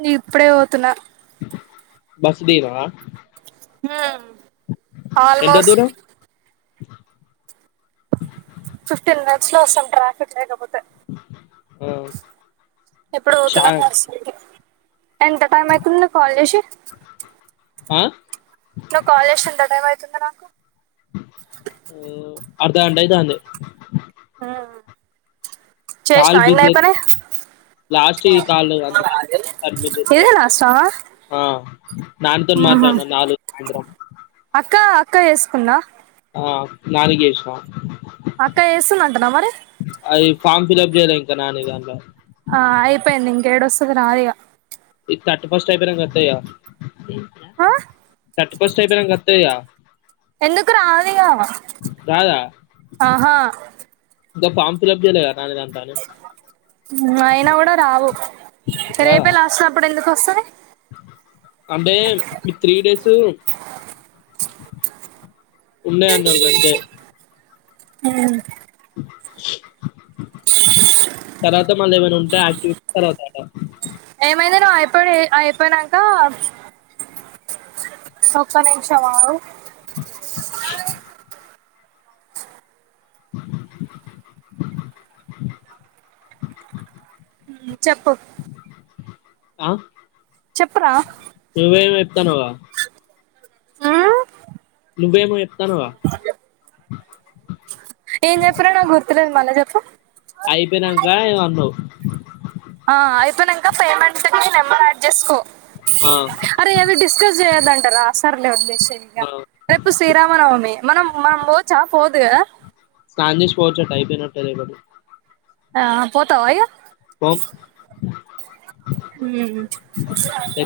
నీ ఇప్పుడే పోతున్నా బస్ దీవా ఎంత ఆల్మోస్ట్ దూరం ఫిఫ్టీన్ మినిట్స్ లో వస్తాం ట్రాఫిక్ లేకపోతే ఆ ఎప్పుడు చా పోతుల ఎంత టైం అవుతుంది కాల్ చేసి ఆ నవ కాలజ్ింత టైమ్ అవుతుంద నా అర్ధగంట అయితాంది ఆ కాల్ బిజి ఎత్ లాస్ట్ ఈ కాల్ ఇదే లాస్టా ఆ [unintelligible] దాన్తోని మాట్లాడన నాలుగు ఇంద్రా క్క ఏస్కున్నా ఆ నాలుగే విష అక్క వేస్తున్నంటునా మరి విజయల ఇంక ననేద ర ఈ థర్టీ ఫస్ట్ టయిపోరంగా వతాయా ఆా అ ఫస్ట్ టైప కతాయయా ఎందుకు రాల రాదా ఆహా ఇ ఫార్ ఫల్ప్లాా అయినా కూడా రావు రాదా రేపే లాస్ట్ అప్పుడు ఎందుకు వ స అంటే మీ త్రీ డేసు ఉన్నే తర్వాత మళ్ళేమైనా ఉంటే యాక్టివిటీ తర్వాత అ ఏమైందే నువ్ అయిపో అయిపోనాంక ఒక్క నిమిషం ఆగు ఉమ్మ్ చెప్పు ఆ చెప్పరా ఏవై వేత్తనావా మ్మ్? నువ్వేమో ఏత్తానవా ఏం చెప్పానో నాకు గుర్తులేదు మళ్ళ చెప్పు అయిపోయినాంక ఏమో అన్నావు కా పేమెంట్ కి నెంబర్ యాడ్ చేసుకో ఆ అరే అవి డిస్కస్ చెయ్య ఆ మనం మాం పోవచ్చా పోవద్దు కదా స్నానం చేసి పోవచ్చట ఐపోయిపోయిందట రేపటి ఆ పోతావా ఇగ పోమ్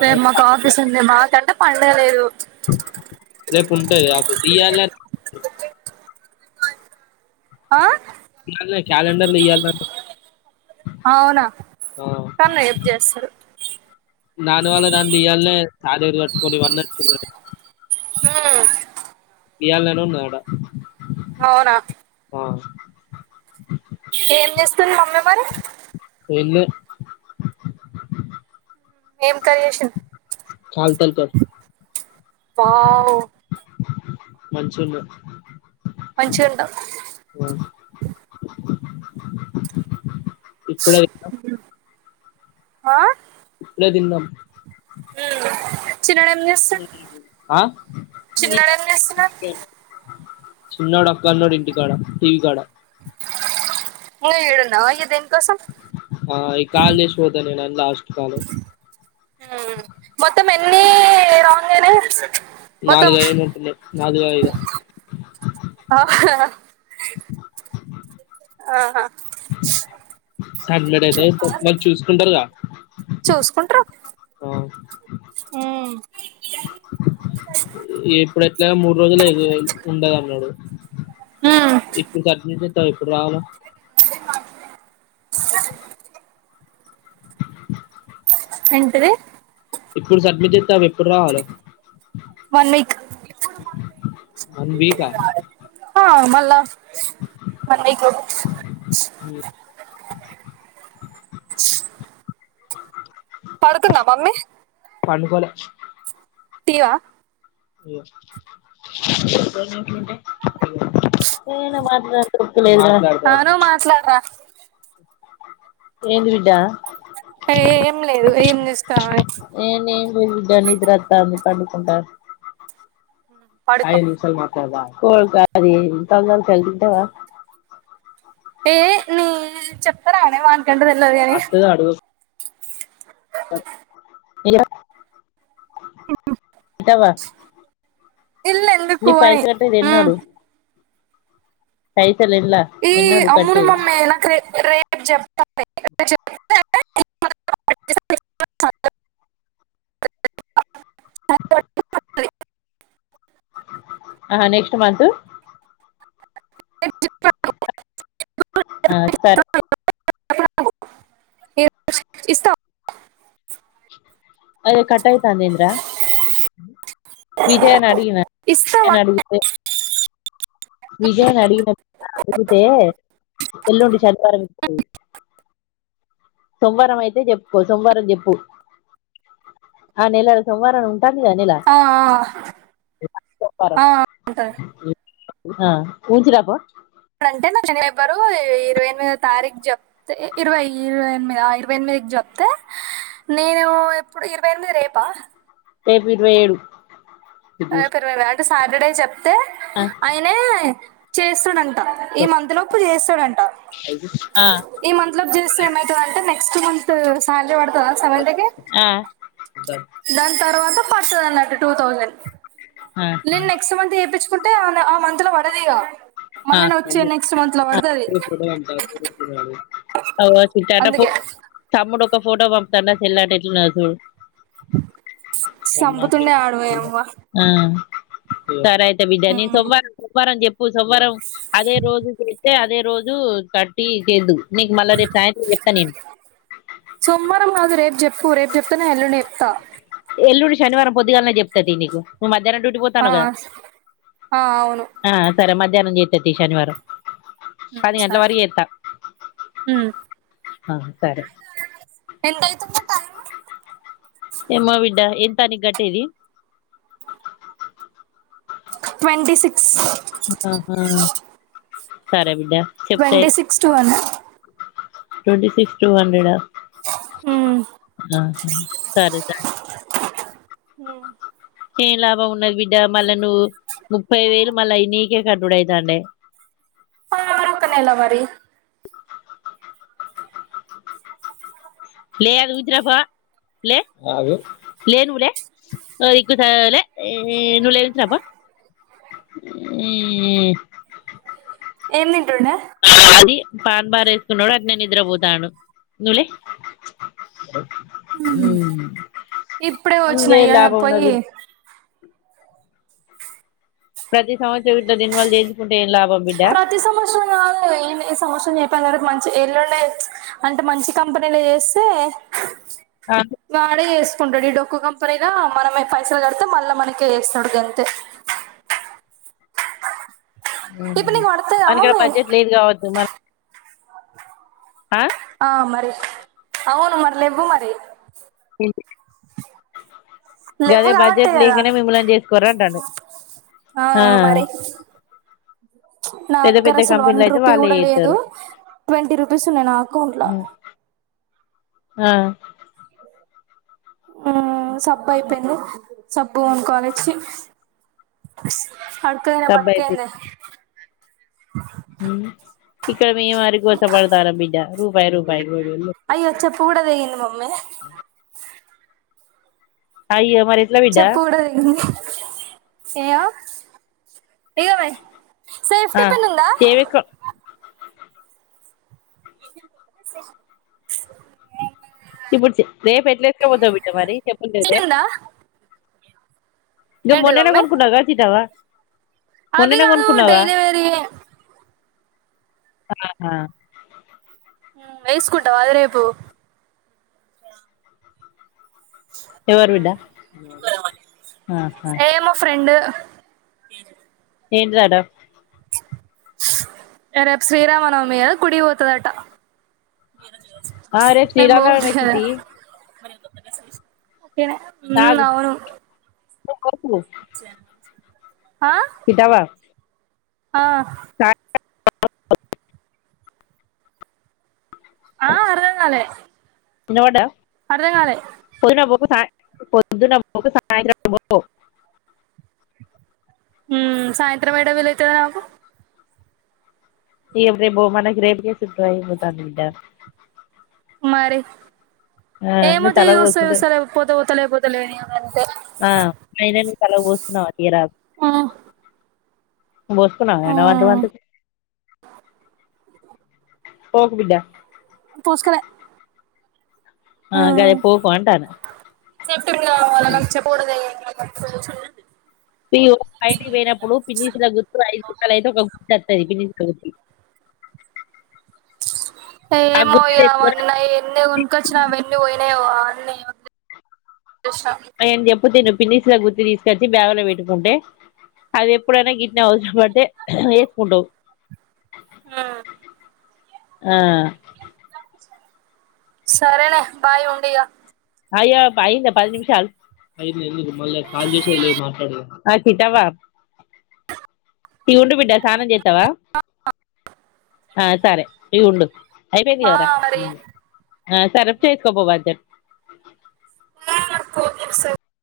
రేపు మాకు ఆఫీస్ ఉంది మాకంటే పండ లేదు రేపు ఉంటది ఆఫీస్ ఇయ్యాలనే ఆ ఇాల క్యాలెండర్ లో ఇయ్యాలి అవునా కాన్నా ఏపు చేస్తారు నను వాళ్ళ దంటిాల సాద పోడి వన్న మ్మ్. ఇల న ఉన్నా అట అవునా ఏం చేస్తుంది మమ్మీ మరి వెన్న ఏం కర్ చేషన్ కాలుతలు కట్ వావ్ మంచిల్లో మంచిషింట ఇప్పుడ హా ఇప్పుడదిన్నం చిన్నోడేం చేస్తుండు చిన్నోడేం చేస్తున్నాడు సున్నాడు అక్క అన్నాడు ఇంటికాడ టీవ కాడ న ఇన్నావుగదేం కాజేశోతానే నన్న లాస్ట్ కాల్ మత్త రాంగ్నే నాలు కాయ మంటన్న నాలు కాయద అ ఆహా సమెట్ అయితే నాకు చూసుకుంటారుద చూసుకుంట్రు ఆ ఇప్పుడ రోజులు ఏదుఉండదు అన్నాడు హ్మ్ ఇప్పుడు కట్ ఇప్పుడు రాల అ ఎంత ఇప్పుడు సబ్మిట్ చేస్తా వన్ వక్ వన్ వీకా మ అలా మన గ పడుతుందాం మమ్మీ పడుగొల తీటీవా అయ్యో ఏ మాత్ర లే ఆ నువ్వు మాట్లాడరా ఏంటి విడా ఏం లేదు ఏం చేస్తామని నిద రాత పడుకుంటారు పడుకో ఐదు నింసాల మా కో కా తలు చలింటవా ఏ నీ చక్కర ఆనే వా ద అని ఇ ఇద్దవా ఇల్లు ఎందుకు నీ పైస అని కట్టేదిన్నాడు సయి ఈ అమ్మును మమ నాకే రేప్ జప్ చె ఆ నెక్స్ట్ మంత్ ఆ సరే స్థా అయ్య కట్యిత అందేంద్ర విజయ అడుగిన విజయ ఇస్తావా అడుగు విజయన్ అడిగిన అడుగితే ఎల్ోంటి శనివారంం సోమవారం అయితే చెప్పుకో సోమవారం చెప్పు ఆ నెలలు సోమవారం ఉ ఆ సోమవారం ఆ ఉంట ఆ ఊించరాపో ఎప్పుడంటే నా జనబరు ఇరవై ఎనిమిదో తారీఖు చెప్తే ఇరవై ఇరవై ఎనిమిది ఇరవై ఎనిమిదికి చెప్తే నేను ఎప్పుడు ఇరవై ఎనిమిది రేపా టేపు ఇరవై ఏడు అ పరు [unintelligible] సాటర్డే చెప్ తె ఆ అయినే చేస్తుడాన్ ఈ మంత్ లోపు చేస్తాడంట ఆ ఈ మంత్ లోపు చేస్తే ఏమయితదంటె నెట్ నెక్స్ట్ మంత్ శాలరీ పడతదా సేవంటికి ఆ దాని తర్వాత పటుదన్నటు టూ తౌసండ్ ఆ ఆ లే నెక్స్ట్ మంత్ చెపిచ్ కుంటే ఆ మంత్ లో పడదిగా మళ్ళీ వచ్చే నెక్స్ట్ మంత్ లో పడుతది అవు చ అందుకే చ [unintelligible] ఫోటో పంపతన్ చెల్లటా ఎట్లునదో చూడు సంపుతుండే ఆడు యవ్వ ఆ సరై చేపిందని సోమవారం సోమవారం చాపి కు సోమవారం అదే రోజు చే అతే అదే రోజు కట్టి చేదు నీకు మళ్ళా రేపు సాయంత్రం చెప్తా నేను సోమవారం కాదు రేపు చెప్పు రేపు చెప్తున్నే ఎల్లుండ చెప్తా ఎల్లుండి శనివారం పొద్దుగానే చెప్త తీ నీకు నువు మార్ మధ్యానం డ్యూటీ ఆ పోతానవ్ కదా ఆ అవును సరె మధ్యానం చేత తి శనివారం పది సరే గంట్లవరకు చేత్త ఆ సరే ఎంతయితుంది టైమ్ ఏమ్మ బిడ్డ ఎ తని గట్టేది ట్వంటి సిక్స్ ఆహా సరేమ ట్వంటీ సిక్స్ టు అన ట్వంటీ సిక్స్ టూ హండ్రెడ్ ఆ హ్మ్ ఆహా సరే థాంక్స్ హ ఏం లాభం ఉన్నది బిడ్డ మళ్ళా నువ్వు ముప్పై వేలు మళ్ళా అయి నీకే కట్టుడు ఐతండే. ఆ మనాకనేనా మరి లే అది ఉంచిరాపో లే లే ను లే లే ఏ నైల్ ఉంచిరాపో ఏంది వదిన అది పాన్ బార్ ఎస్కున్నడు అట్నే నిద్రపోతాండు ను లే ఆ ఇప్పుడే లే వచ్చినయి లాభం ఉన్నది పోయి బిడ్ ప్రతి సంవత్సరం ఇట్ల రినివల్ చేయించు ప్రతి సంవత్సరం కాదు ఈ సంవత్సరం [unintelligible] ఎల్లుండే అంటే మంచి కంపెనీల చేస్తే ఆ వాడే ఎస్ కుండ ఈ డొకు కంపెనీగా మనమే పైసలు కదత్తం మళ్ళా మనకె ఏస్తుాడు గంతే ఇప్పుడు నీకు పడతాయా మన ఇక్కడ మమ్మీ బడ్జెట్ లేదు కావచు మన ఆ మరి అవును మరి లెవ్వు మరి గదే లెవ్వు కాబట్టే బడ్జెట్ కదా లేకనే మిమ్మల్ని చేసుకోర్రు అంటాండు ఆ మరి నా పెద్ద దగ్గర పెద్ద అసలు వన్ కంపెనీలు అయితే రూపీ వాళ్ళే గుడా లేదు. చేత్తారు ట్వంటీ రూపీస్ ఉన్నయి నా అకౌంట్ల ఆ ఆ సబ్బయిపోయింది సబ్బు కాలేజ్ ఫీ బస్ అడుక్క తినే డబ్బయిపో బతుకైంది. ఇక్కడ మేం హరి గోస పడతాన్నం బిడ్డ రూపాయి రూపాయి అయ్యో చెప్పు గూడా తెగింది మమ్మీ అయ్యో మరి ఎట్లా బిడ్డ చెప్పు గుడ తెగింది. ఏమో ఇగోవే ఆ సేఫ్టీ పిన్ ఉందా ఏవేసుకో ఇప్పుడు రేప్ ఎట్ల ఎస్కపోతవ్ బిడ్డ మరి చెప్పులు తెగితే ఉందా గ ఏంటిది మొన్ననే మమ్మీ కొనుక్కునవ్ గా సీటవ్వ అవి కాదు డైలీ వేర్యి ఆ వేస్కుంటావా అది రేపు ఎవరు బిడ్డ ఆహా ఏ మా ఫ్రెండ్ ఏ ఏంటిదడా రేపు శ్రీరామనవమి కుడిపోఊతుదాటా ఆ రేపు శీరాన వంచిటీ ఏ ఉ అవును క [inaudible] కితవా ఆ స ఆ అరగంగాల నోడా అర్ధం కాలే పొద్దు పోకు సాయంత్ర పో మ్ సాయంత్రం ఏడ విల్ [unintelligible] ఇప్పుే బ మనకి రేపు తా కు మరి నువ్వు ఏమతే తలకు పోసుకుంటే ూస ూసలే పోత పోతలే పోతలే ఆ అ చాల బోస్తున్నావి రా ఆ బస్కున్నా ఆ ఎన మాధవధ పోగబడా పూసుకలే ఆ గదే పోకు అంటానా సెప్టెం పోడుద అ చ మీ బయటకి పోయినప్పుడు పిన్నిసిన గుర్తు ఐదు కుట్టలు అయితే ఒక గు సది ఏమయావన్న నా ఎన్ని ఉనుకొచ్చినవన్నీ పోయినా అ అ చెపోతేను పినిస్లా గుతురి తీకచ్చి బ్యాగ్ లో పెట్టుకుంటే అది ఎప్పుడైనా గిట్న అవసరం పడితే వేసుకుంటావు ఆ ఆ సరేనే బాయ్ ఉండగా అయ్యా అయిందా పది నిమిషాలు అయింది ఎందుకు మళ్ళ కాల్ చేసేదిట్ కితవా ఈ ఉండి బిడ్డ స్ాన జతవా సరే అయ ఉం అయిపొయింది ఆ కదరా మరి ఆ సరఫ చేసుకోబో వర్ధన్ [unintelligible]